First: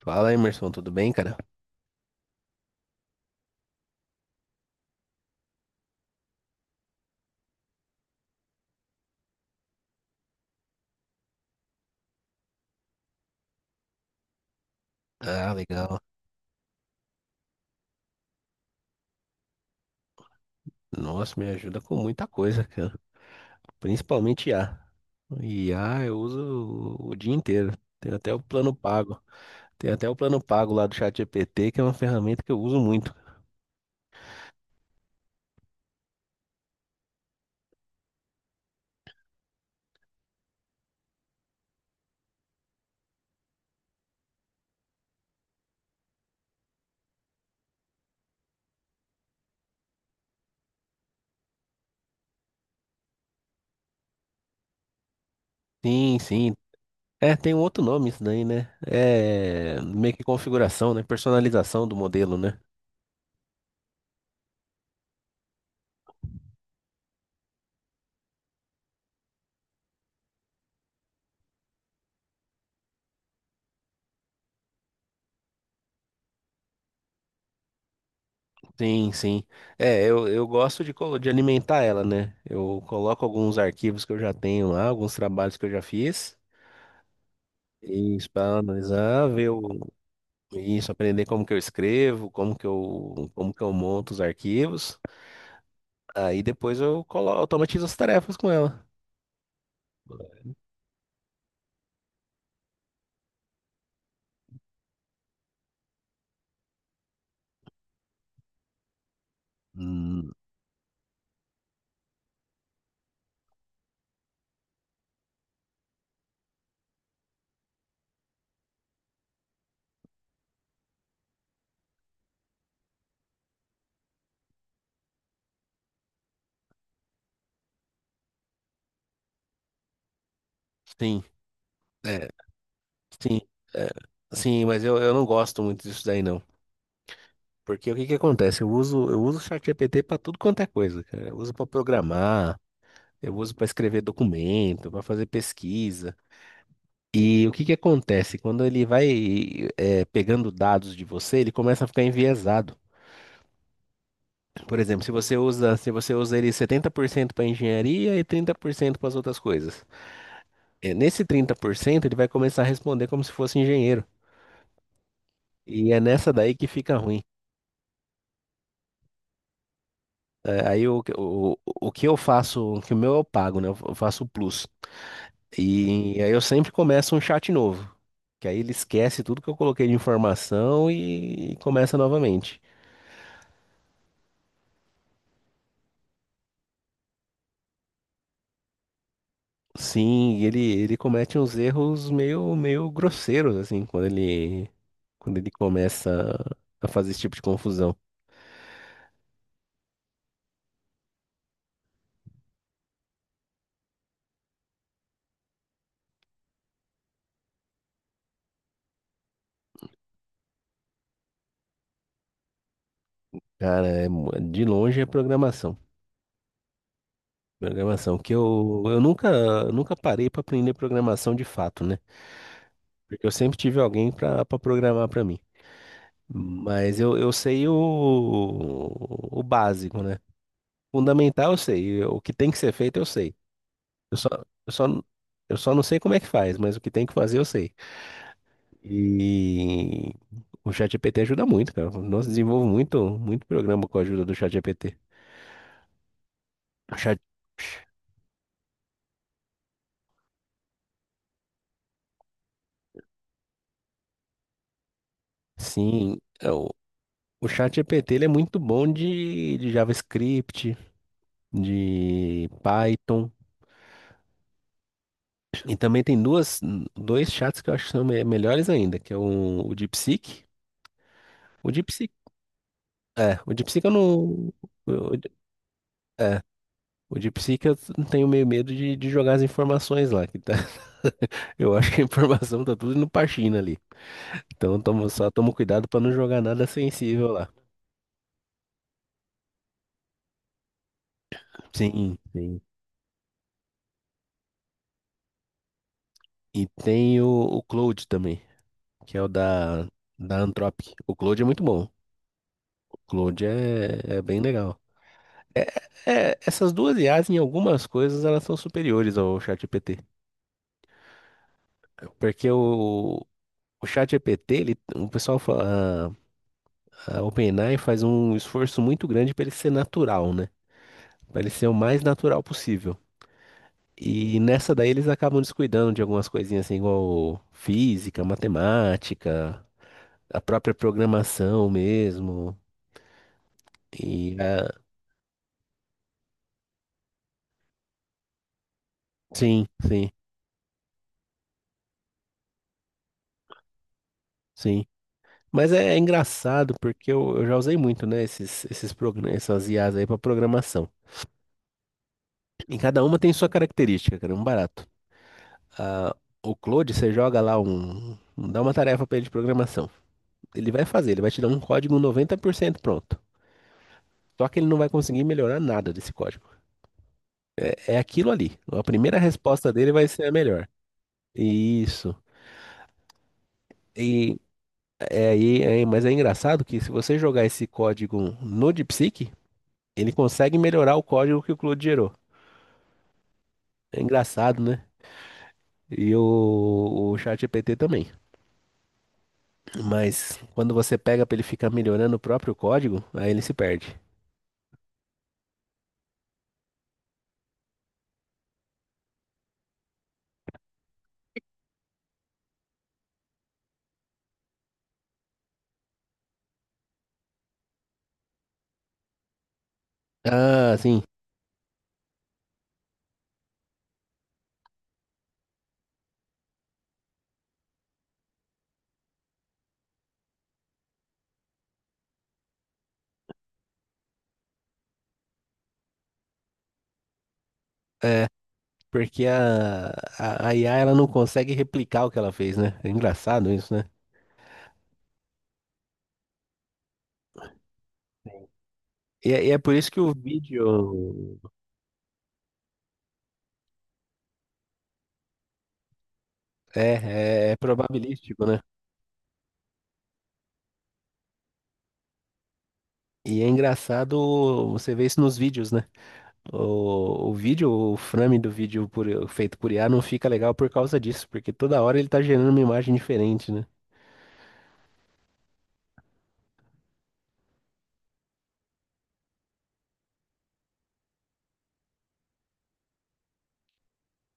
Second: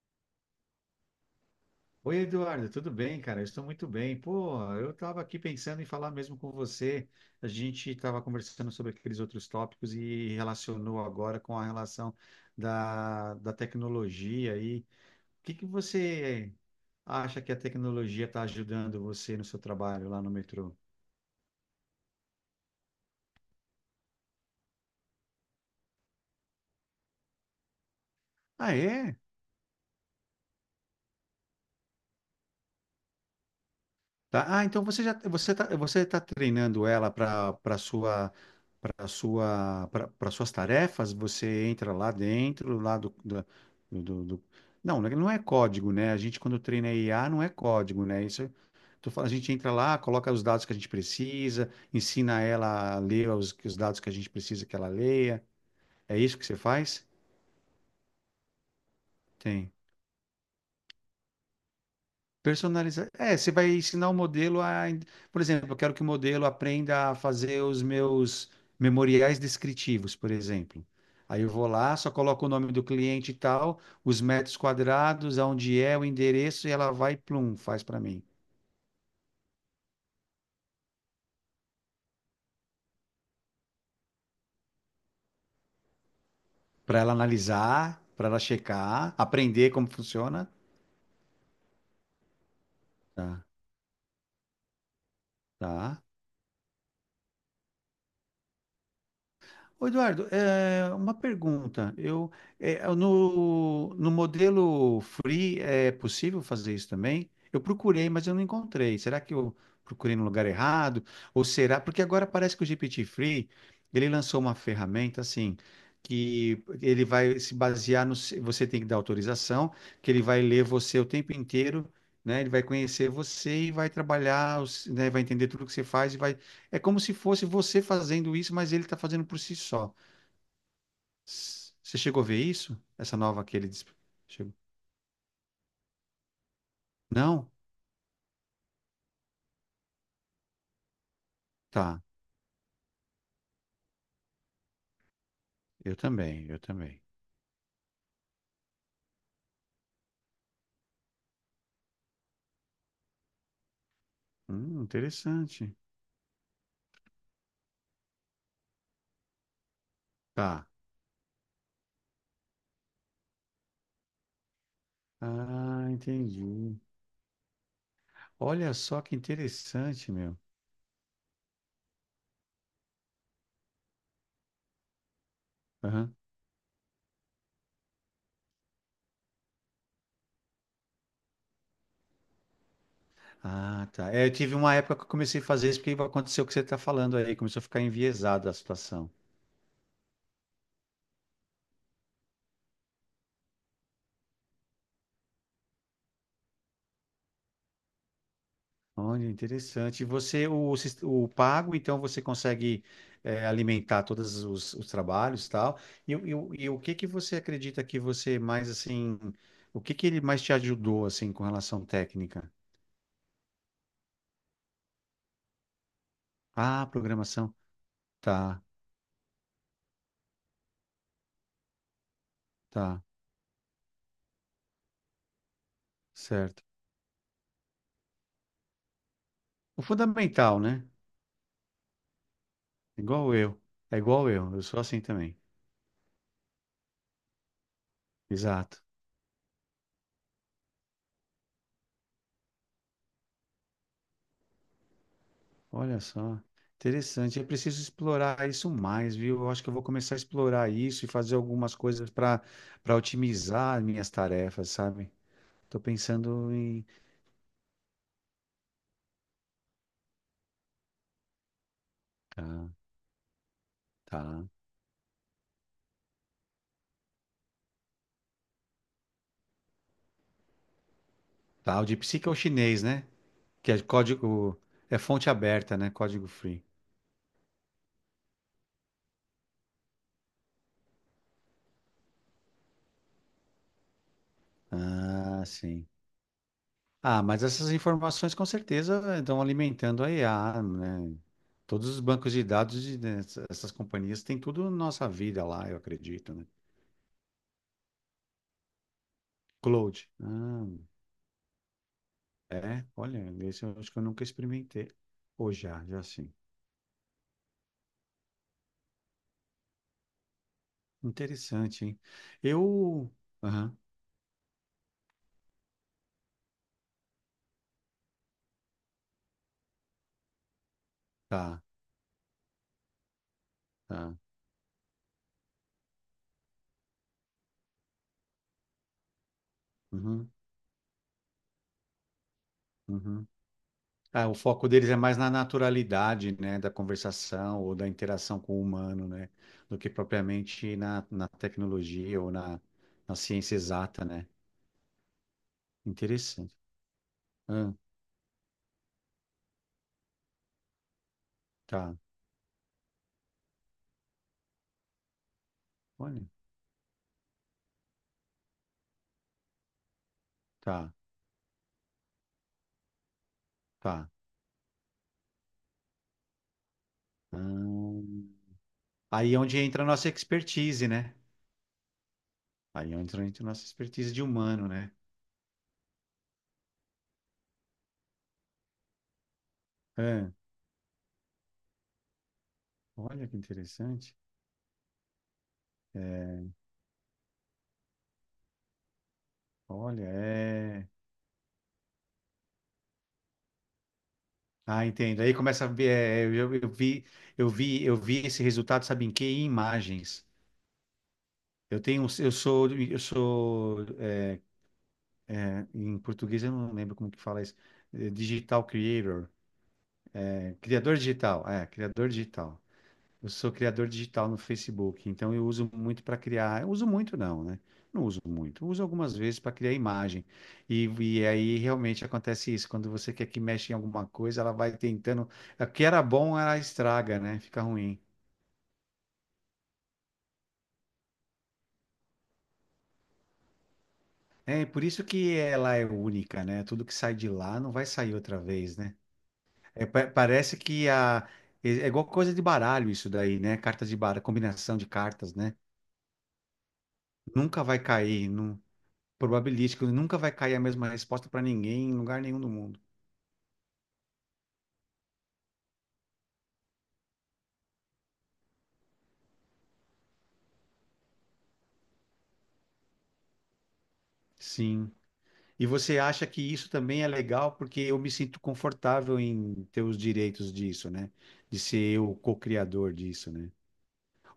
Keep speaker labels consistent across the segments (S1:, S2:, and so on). S1: Fala, Emerson, tudo bem, cara?
S2: Oi, Eduardo, tudo bem, cara? Eu estou muito bem. Pô, eu estava aqui pensando em falar mesmo com você. A gente estava conversando sobre aqueles outros tópicos e relacionou agora com a relação da tecnologia. E o que
S1: Ah,
S2: que
S1: legal.
S2: você acha que a tecnologia está ajudando você no seu trabalho lá no metrô?
S1: Nossa, me ajuda com muita coisa, cara. Principalmente I a. IA. A Eu uso o dia inteiro. Tem até o
S2: Ah,
S1: plano
S2: é?
S1: pago. Tem até o plano pago lá do ChatGPT, que é uma ferramenta que eu uso muito.
S2: Tá? Ah, então você tá treinando ela para suas tarefas, você entra lá dentro, lá do, do, do, do- não, né, não é código, né? A gente quando treina IA não é código, né? Isso tô falando, a gente entra lá, coloca os dados que a gente precisa, ensina ela a ler os dados que a gente precisa que ela leia.
S1: Sim,
S2: É isso que
S1: sim.
S2: você faz?
S1: É, tem um outro nome isso daí, né? É meio que configuração, né? Personalização do modelo, né?
S2: Personalizar. É, você vai ensinar o modelo a. Por exemplo, eu quero que o modelo aprenda a fazer os meus memoriais descritivos, por exemplo. Aí eu vou lá, só coloco o nome do cliente e tal, os metros quadrados, aonde é, o endereço, e ela vai, plum, faz para mim.
S1: Sim, sim. É, eu gosto de, de alimentar ela, né? Eu coloco alguns arquivos que eu já tenho lá, alguns trabalhos que eu já fiz.
S2: Para ela analisar, para
S1: Isso,
S2: ela
S1: para
S2: checar,
S1: analisar, ver
S2: aprender como funciona.
S1: isso, aprender como que eu escrevo,
S2: Tá,
S1: como que eu monto os arquivos.
S2: tá.
S1: Aí depois eu colo, automatizo as tarefas com ela.
S2: Ô, Eduardo, é, uma pergunta. Eu, é, no, no modelo free é possível fazer isso também? Eu procurei, mas eu não encontrei. Será que eu procurei no
S1: Hum,
S2: lugar errado? Ou será? Porque agora parece que o GPT Free, ele lançou uma ferramenta assim, que ele vai se basear no. Você tem que dar autorização, que ele vai ler você o tempo inteiro. Né, ele vai conhecer você e vai trabalhar, né, vai entender tudo que você faz e vai é como se fosse você fazendo isso, mas ele está fazendo por si só.
S1: sim,
S2: Você chegou a
S1: é,
S2: ver isso? Essa
S1: sim,
S2: nova que ele
S1: é,
S2: chegou?
S1: sim, mas eu não gosto muito disso daí não.
S2: Não?
S1: Porque o que que acontece? Eu uso o ChatGPT para tudo quanto é coisa, cara. Eu uso para
S2: Tá.
S1: programar, eu uso para escrever documento, para fazer
S2: Eu
S1: pesquisa.
S2: também, eu também.
S1: E o que que acontece? Quando ele vai, pegando dados de você, ele começa a ficar enviesado. Por exemplo, se você
S2: Interessante.
S1: usa, se você usa ele 70% para engenharia e 30% para as outras coisas.
S2: Tá.
S1: É, nesse 30% ele vai começar a responder como se fosse engenheiro.
S2: Ah,
S1: E é nessa daí que
S2: entendi.
S1: fica ruim.
S2: Olha só que interessante, meu.
S1: É, aí o que eu faço, o que o meu eu pago, né? Eu faço o plus.
S2: Aham.
S1: E aí eu sempre começo um chat novo. Que aí ele esquece tudo que eu coloquei de informação e começa novamente.
S2: Ah, tá. É, eu tive uma época que eu comecei a fazer isso porque aconteceu o que você está falando aí. Começou a ficar enviesada a situação.
S1: Sim, e ele comete uns erros meio, meio grosseiros, assim, quando ele começa a fazer esse tipo de confusão.
S2: Olha, interessante. E você, o pago, então você consegue alimentar todos os trabalhos e tal. E o que que você acredita que você mais, assim, o que que ele mais te ajudou, assim, com relação técnica?
S1: Cara, de longe é programação.
S2: Ah, programação.
S1: Programação, que
S2: Tá,
S1: eu nunca, nunca parei para aprender programação de fato, né?
S2: tá,
S1: Porque eu sempre tive alguém para programar para mim.
S2: certo.
S1: Mas eu sei o
S2: O
S1: básico, né?
S2: fundamental, né?
S1: Fundamental eu sei, o que tem que ser feito eu sei.
S2: Igual eu. É
S1: Eu
S2: igual
S1: só,
S2: eu. Eu
S1: eu
S2: sou
S1: só,
S2: assim também.
S1: eu só não sei como é que faz, mas o que tem que fazer eu sei.
S2: Exato.
S1: E o ChatGPT ajuda muito, cara. Nós desenvolvo muito, muito programa com a ajuda do ChatGPT.
S2: Olha só,
S1: O Chat...
S2: interessante. É preciso explorar isso mais, viu? Eu acho que eu vou começar a explorar isso e fazer algumas coisas para otimizar minhas tarefas, sabe? Tô
S1: Sim,
S2: pensando
S1: o,
S2: em.
S1: o ChatGPT ele é muito bom de JavaScript,
S2: Tá,
S1: de Python.
S2: tá.
S1: E também tem duas, dois chats que eu acho que são melhores ainda, que é o DeepSeek. O
S2: Tá, o de
S1: DeepSeek,
S2: psique é o chinês, né?
S1: é, o
S2: Que é
S1: DeepSeek eu não...
S2: código. É fonte
S1: o-
S2: aberta, né? Código
S1: é,
S2: free.
S1: o DeepSeek eu tenho meio medo de jogar as informações lá, Eu acho que a informação tá tudo no Parchina ali. Então só
S2: Ah,
S1: toma cuidado
S2: sim.
S1: pra não jogar nada
S2: Ah,
S1: sensível
S2: mas
S1: lá.
S2: essas informações com certeza estão alimentando a IA, né? Todos os
S1: Sim,
S2: bancos de
S1: sim.
S2: dados dessas companhias têm tudo nossa vida lá, eu acredito, né?
S1: E tem o Cloud também, que é o da,
S2: Cloud.
S1: da
S2: Ah.
S1: Anthropic. O Cloud é muito bom.
S2: É,
S1: O
S2: olha,
S1: Cloud
S2: esse eu acho que eu
S1: é
S2: nunca
S1: bem legal.
S2: experimentei. Ou
S1: É-
S2: já, já sim.
S1: Essas duas IAs, em algumas coisas, elas são superiores ao ChatGPT.
S2: Interessante, hein?
S1: Porque
S2: Eu.
S1: o,
S2: Aham,
S1: o ChatGPT, o pessoal fala, a OpenAI faz um esforço muito grande para ele ser natural, né? Para ele
S2: tá,
S1: ser o mais natural possível.
S2: tá.
S1: E nessa daí eles acabam descuidando de algumas coisinhas assim, igual física, matemática,
S2: Uhum,
S1: a própria programação mesmo.
S2: uhum. Ah, o
S1: E
S2: foco
S1: ah,
S2: deles é mais na naturalidade, né, da conversação ou da interação com o humano, né,
S1: sim,
S2: do que
S1: sim,
S2: propriamente na tecnologia ou na ciência exata, né?
S1: sim. Mas é
S2: Interessante.
S1: engraçado porque eu já
S2: Ah,
S1: usei muito, né, essas IAs aí para programação.
S2: tá,
S1: E cada uma tem sua característica, cara, é um barato. Ah,
S2: olha,
S1: o Claude, você joga lá dá uma tarefa para ele de programação. Ele vai
S2: tá,
S1: fazer, ele vai te dar um código 90% pronto.
S2: tá.
S1: Só que ele não vai conseguir melhorar nada desse código. É aquilo
S2: Hum.
S1: ali. A primeira
S2: Aí é onde
S1: resposta
S2: entra a
S1: dele vai
S2: nossa
S1: ser a melhor.
S2: expertise, né?
S1: Isso.
S2: Aí é onde entra a nossa expertise de
S1: E
S2: humano, né?
S1: é aí, mas é engraçado que se você jogar esse código no DeepSeek, ele consegue melhorar o código que o Claude gerou.
S2: Olha que
S1: É
S2: interessante.
S1: engraçado, né? E
S2: É,
S1: o ChatGPT também.
S2: olha,
S1: Mas quando
S2: é.
S1: você pega para ele ficar melhorando o próprio código, aí ele se perde.
S2: Ah, entendo. Aí começa a ver. É, eu vi esse resultado, sabe em quê? Em imagens. Eu sou, em português eu não lembro como que fala isso. É, Digital creator, é,
S1: Ah,
S2: criador
S1: sim.
S2: digital. É, criador digital. Eu sou criador digital no Facebook, então eu uso muito para criar. Eu uso muito, não, né? Não uso muito. Uso algumas vezes para criar imagem. E aí realmente acontece isso. Quando você quer que mexa em alguma coisa, ela vai tentando. O que era bom, ela estraga, né? Fica ruim.
S1: É, porque a IA ela não consegue replicar o que ela fez, né? É engraçado isso, né?
S2: É por isso que ela é única, né? Tudo que sai de lá não vai sair outra vez, né?
S1: E, é por
S2: É,
S1: isso que o
S2: parece que a.
S1: vídeo.
S2: É igual coisa de baralho isso daí, né? Cartas de baralho, combinação de cartas, né?
S1: É
S2: Nunca vai cair.
S1: probabilístico, né?
S2: Probabilístico, nunca vai cair a mesma resposta para ninguém em lugar nenhum do mundo.
S1: E é engraçado você ver isso nos vídeos, né? O vídeo, o frame do vídeo feito por IA não fica legal por causa disso, porque toda hora ele tá gerando uma imagem diferente, né?
S2: Sim. E você acha que isso também é legal porque eu me sinto confortável em ter os direitos disso, né? De ser eu o co-criador disso, né?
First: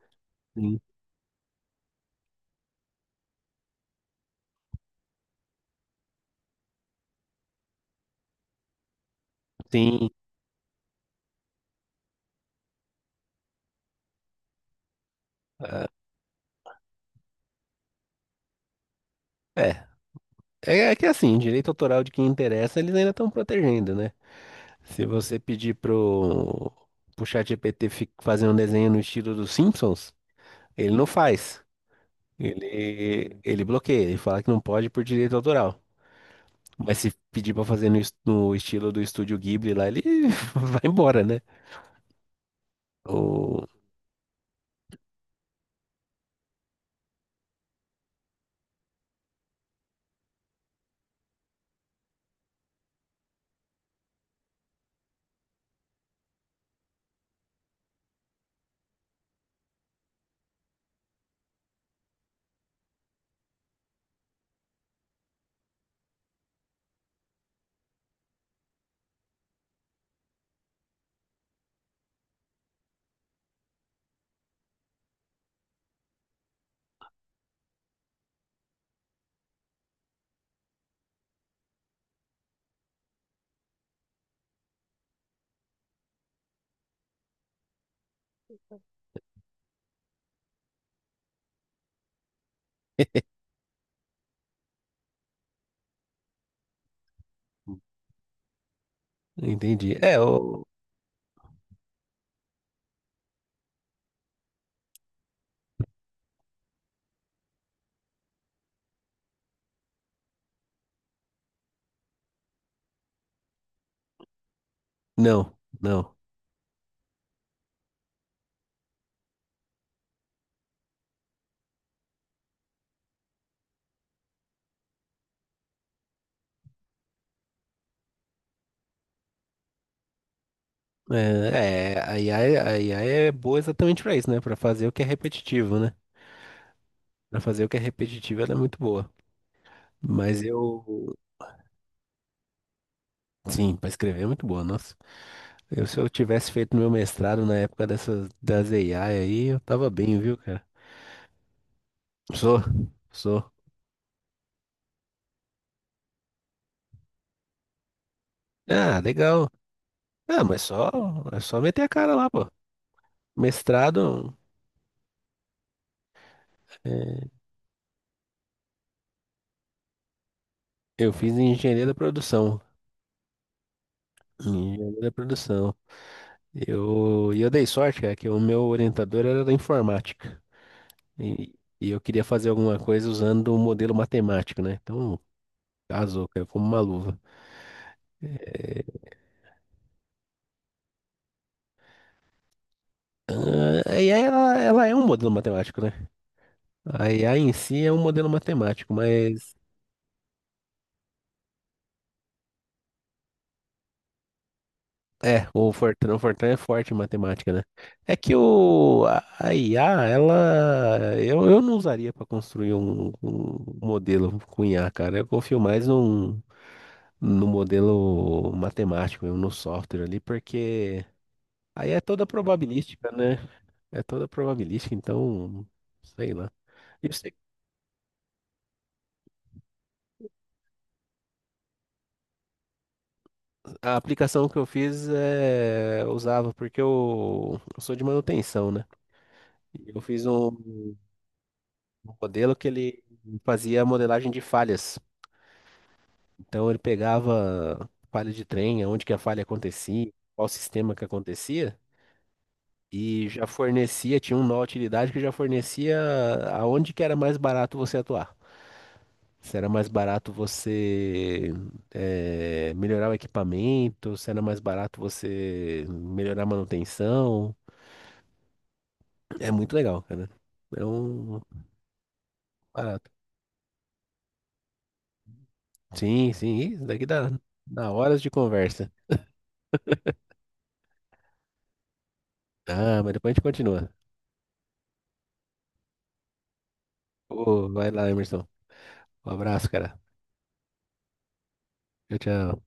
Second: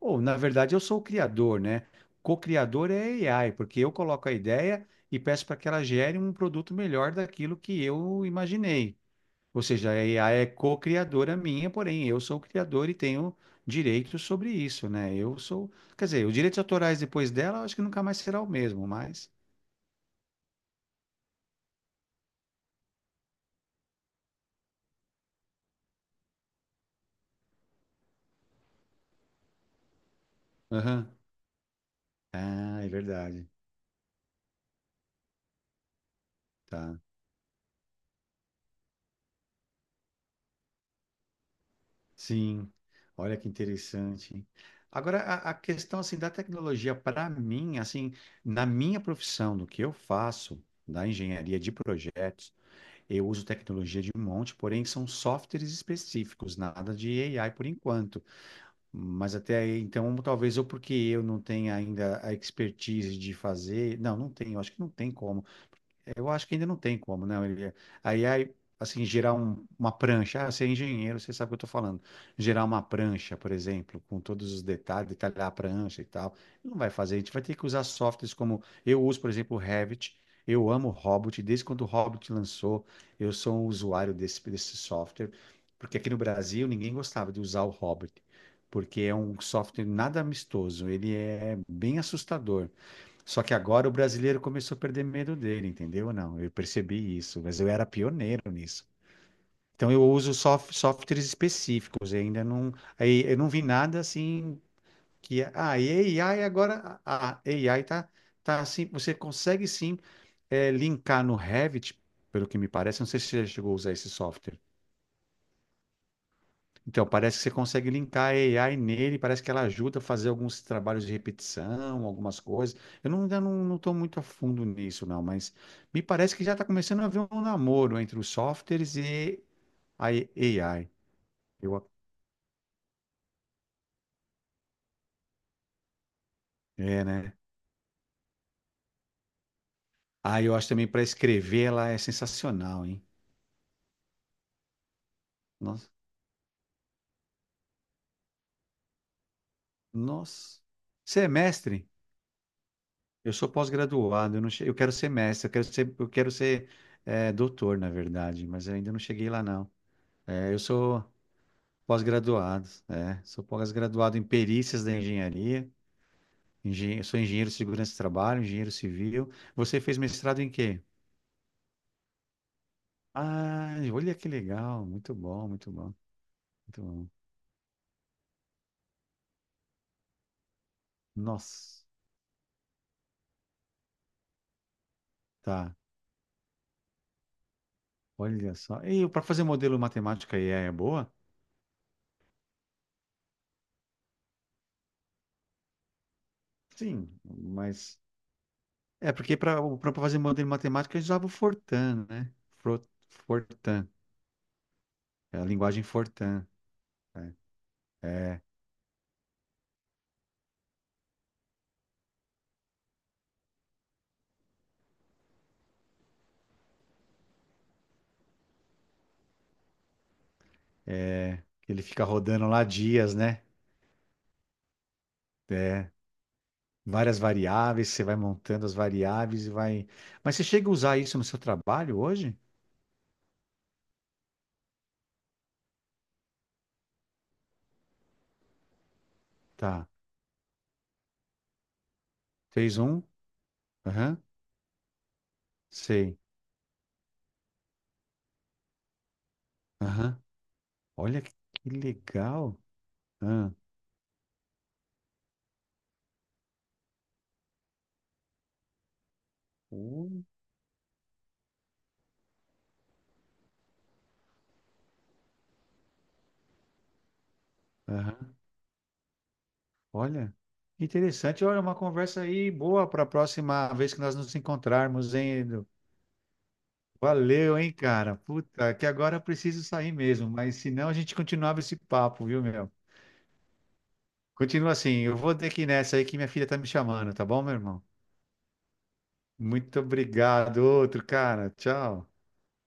S2: Ou, na verdade,
S1: Sim.
S2: eu sou o criador, né? Co-criador é AI, porque eu coloco a ideia e peço para que ela gere um produto melhor daquilo que eu imaginei. Ou seja, a
S1: Sim.
S2: IA é co-criadora minha, porém eu sou o criador e tenho direitos sobre isso, né? Eu sou,
S1: ah,
S2: quer dizer, os direitos autorais depois dela, eu acho que nunca mais será o mesmo, mas.
S1: É. É que assim, direito autoral de quem interessa, eles ainda estão protegendo, né? Se você pedir pro ChatGPT fazer um desenho no estilo dos Simpsons, ele não
S2: Aham.
S1: faz.
S2: Ah, é
S1: Ele,
S2: verdade.
S1: ele bloqueia, ele fala que não pode por direito autoral. Mas
S2: Tá.
S1: se pedir pra fazer no estilo do estúdio Ghibli lá, ele vai embora, né?
S2: Sim. Olha que
S1: O...
S2: interessante, hein? Agora, a questão assim da tecnologia para mim, assim, na minha profissão, no que eu faço, da engenharia de projetos, eu uso tecnologia de um monte, porém são softwares específicos, nada de AI por enquanto. Mas até aí, então, talvez eu, porque eu não tenha ainda a expertise de fazer. Não, não tenho, acho que não tem como. Eu acho que ainda não tem como, né? Ele, aí, assim, gerar uma prancha. Ah, você é engenheiro, você sabe o que eu estou falando. Gerar uma prancha, por exemplo, com todos os detalhes, detalhar a prancha e tal. Não vai fazer. A gente vai ter que usar softwares como. Eu uso, por exemplo, o Revit. Eu amo o Hobbit. Desde quando o Hobbit lançou, eu sou um usuário desse software. Porque aqui no Brasil, ninguém gostava de usar o Hobbit. Porque é um software nada amistoso. Ele é bem assustador. Só que agora o brasileiro começou a perder medo dele, entendeu? Não, eu percebi isso, mas eu era pioneiro nisso. Então
S1: Entendi.
S2: eu uso softwares específicos, eu ainda não, aí eu não vi nada assim que é, ah, e AI agora, a AI tá assim, você consegue sim linkar no Revit, pelo que me parece, não sei se você já chegou a usar esse software.
S1: Não, não.
S2: Então, parece que você consegue linkar a AI nele, parece que ela ajuda a fazer alguns trabalhos de repetição, algumas coisas. Eu não, ainda não estou muito a fundo nisso, não, mas me parece que já está começando a haver um namoro entre os softwares e a AI. Eu, ac-
S1: É, é, a IA, a IA é boa exatamente pra isso, né? Pra fazer o que é repetitivo, né?
S2: É, né?
S1: Pra fazer o que é repetitivo, ela é muito boa.
S2: Ah,
S1: Mas
S2: eu acho também para
S1: eu...
S2: escrever ela é sensacional, hein?
S1: Sim, pra escrever é muito boa, nossa.
S2: Nossa,
S1: Se eu tivesse feito meu mestrado na época das AI aí, eu tava bem, viu,
S2: nossa.
S1: cara?
S2: Você é mestre?
S1: Sou,
S2: Eu
S1: sou.
S2: sou pós-graduado, eu, não che- eu quero ser mestre, eu quero ser doutor, na verdade, mas eu ainda não
S1: Ah,
S2: cheguei lá,
S1: legal.
S2: não.
S1: Ah,
S2: É, eu
S1: mas
S2: sou.
S1: é só meter a cara lá, pô.
S2: Pós-graduados, é. Sou pós-graduado em
S1: Mestrado.
S2: perícias da engenharia. Sou
S1: É,
S2: engenheiro de segurança do trabalho, engenheiro civil. Você fez mestrado em quê?
S1: Eu fiz engenharia da produção.
S2: Ah, olha que legal.
S1: Engenharia da
S2: Muito bom, muito
S1: produção.
S2: bom, muito bom.
S1: Eu dei sorte, cara, que o meu orientador era da informática. E,
S2: Nossa,
S1: e eu queria fazer alguma coisa usando o modelo matemático, né? Então,
S2: tá.
S1: casou, caiu como uma luva.
S2: Olha só. E para fazer modelo matemática IA é boa?
S1: Ah, e aí ela é um modelo matemático, né?
S2: Sim,
S1: A IA em si é
S2: mas
S1: um modelo matemático,
S2: é porque
S1: mas
S2: para fazer modelo matemática a gente usava o Fortran, né? Fro- Fortran, é a
S1: O
S2: linguagem
S1: Fortran, o
S2: Fortran.
S1: Fortran é forte em matemática, né? É que o, a IA, ela. Eu não usaria para construir um modelo com IA, cara. Eu confio mais no modelo matemático, no software ali, porque
S2: Ele
S1: aí é
S2: fica
S1: toda
S2: rodando lá
S1: probabilística,
S2: dias,
S1: né?
S2: né?
S1: É toda probabilística, então.
S2: É.
S1: Sei lá. Eu
S2: Várias
S1: sei-
S2: variáveis, você vai montando as variáveis e vai. Mas você chega a usar isso no seu trabalho hoje?
S1: A aplicação que eu fiz usava, porque eu sou de manutenção, né?
S2: Tá.
S1: E Eu fiz um. Um modelo que
S2: Fez
S1: ele
S2: um?
S1: fazia
S2: Aham.
S1: modelagem de falhas.
S2: Sei.
S1: Então ele pegava falha de trem, onde que a falha acontecia,
S2: Aham.
S1: qual sistema que
S2: Olha que
S1: acontecia,
S2: legal.
S1: e já
S2: Ah.
S1: fornecia, tinha uma utilidade que já fornecia aonde que era mais barato você atuar. Se era mais
S2: Uh,
S1: barato você melhorar o equipamento, se era mais barato você melhorar a manutenção.
S2: Aham.
S1: É muito legal, cara.
S2: Olha.
S1: É um
S2: Interessante. Olha, uma conversa aí boa para a
S1: barato.
S2: próxima vez que nós nos encontrarmos, hein? Edu?
S1: Sim, sim. Isso daqui dá,
S2: Valeu, hein,
S1: dá
S2: cara?
S1: horas de
S2: Puta, que
S1: conversa.
S2: agora eu preciso sair mesmo, mas senão a gente continuava esse papo, viu, meu?
S1: Ah, mas depois a gente continua.
S2: Continua assim. Eu vou ter que ir nessa aí que minha filha tá me chamando, tá bom, meu
S1: Ô,
S2: irmão?
S1: vai lá, Emerson. Um abraço,
S2: Muito
S1: cara.
S2: obrigado, outro cara. Tchau.
S1: Tchau, tchau.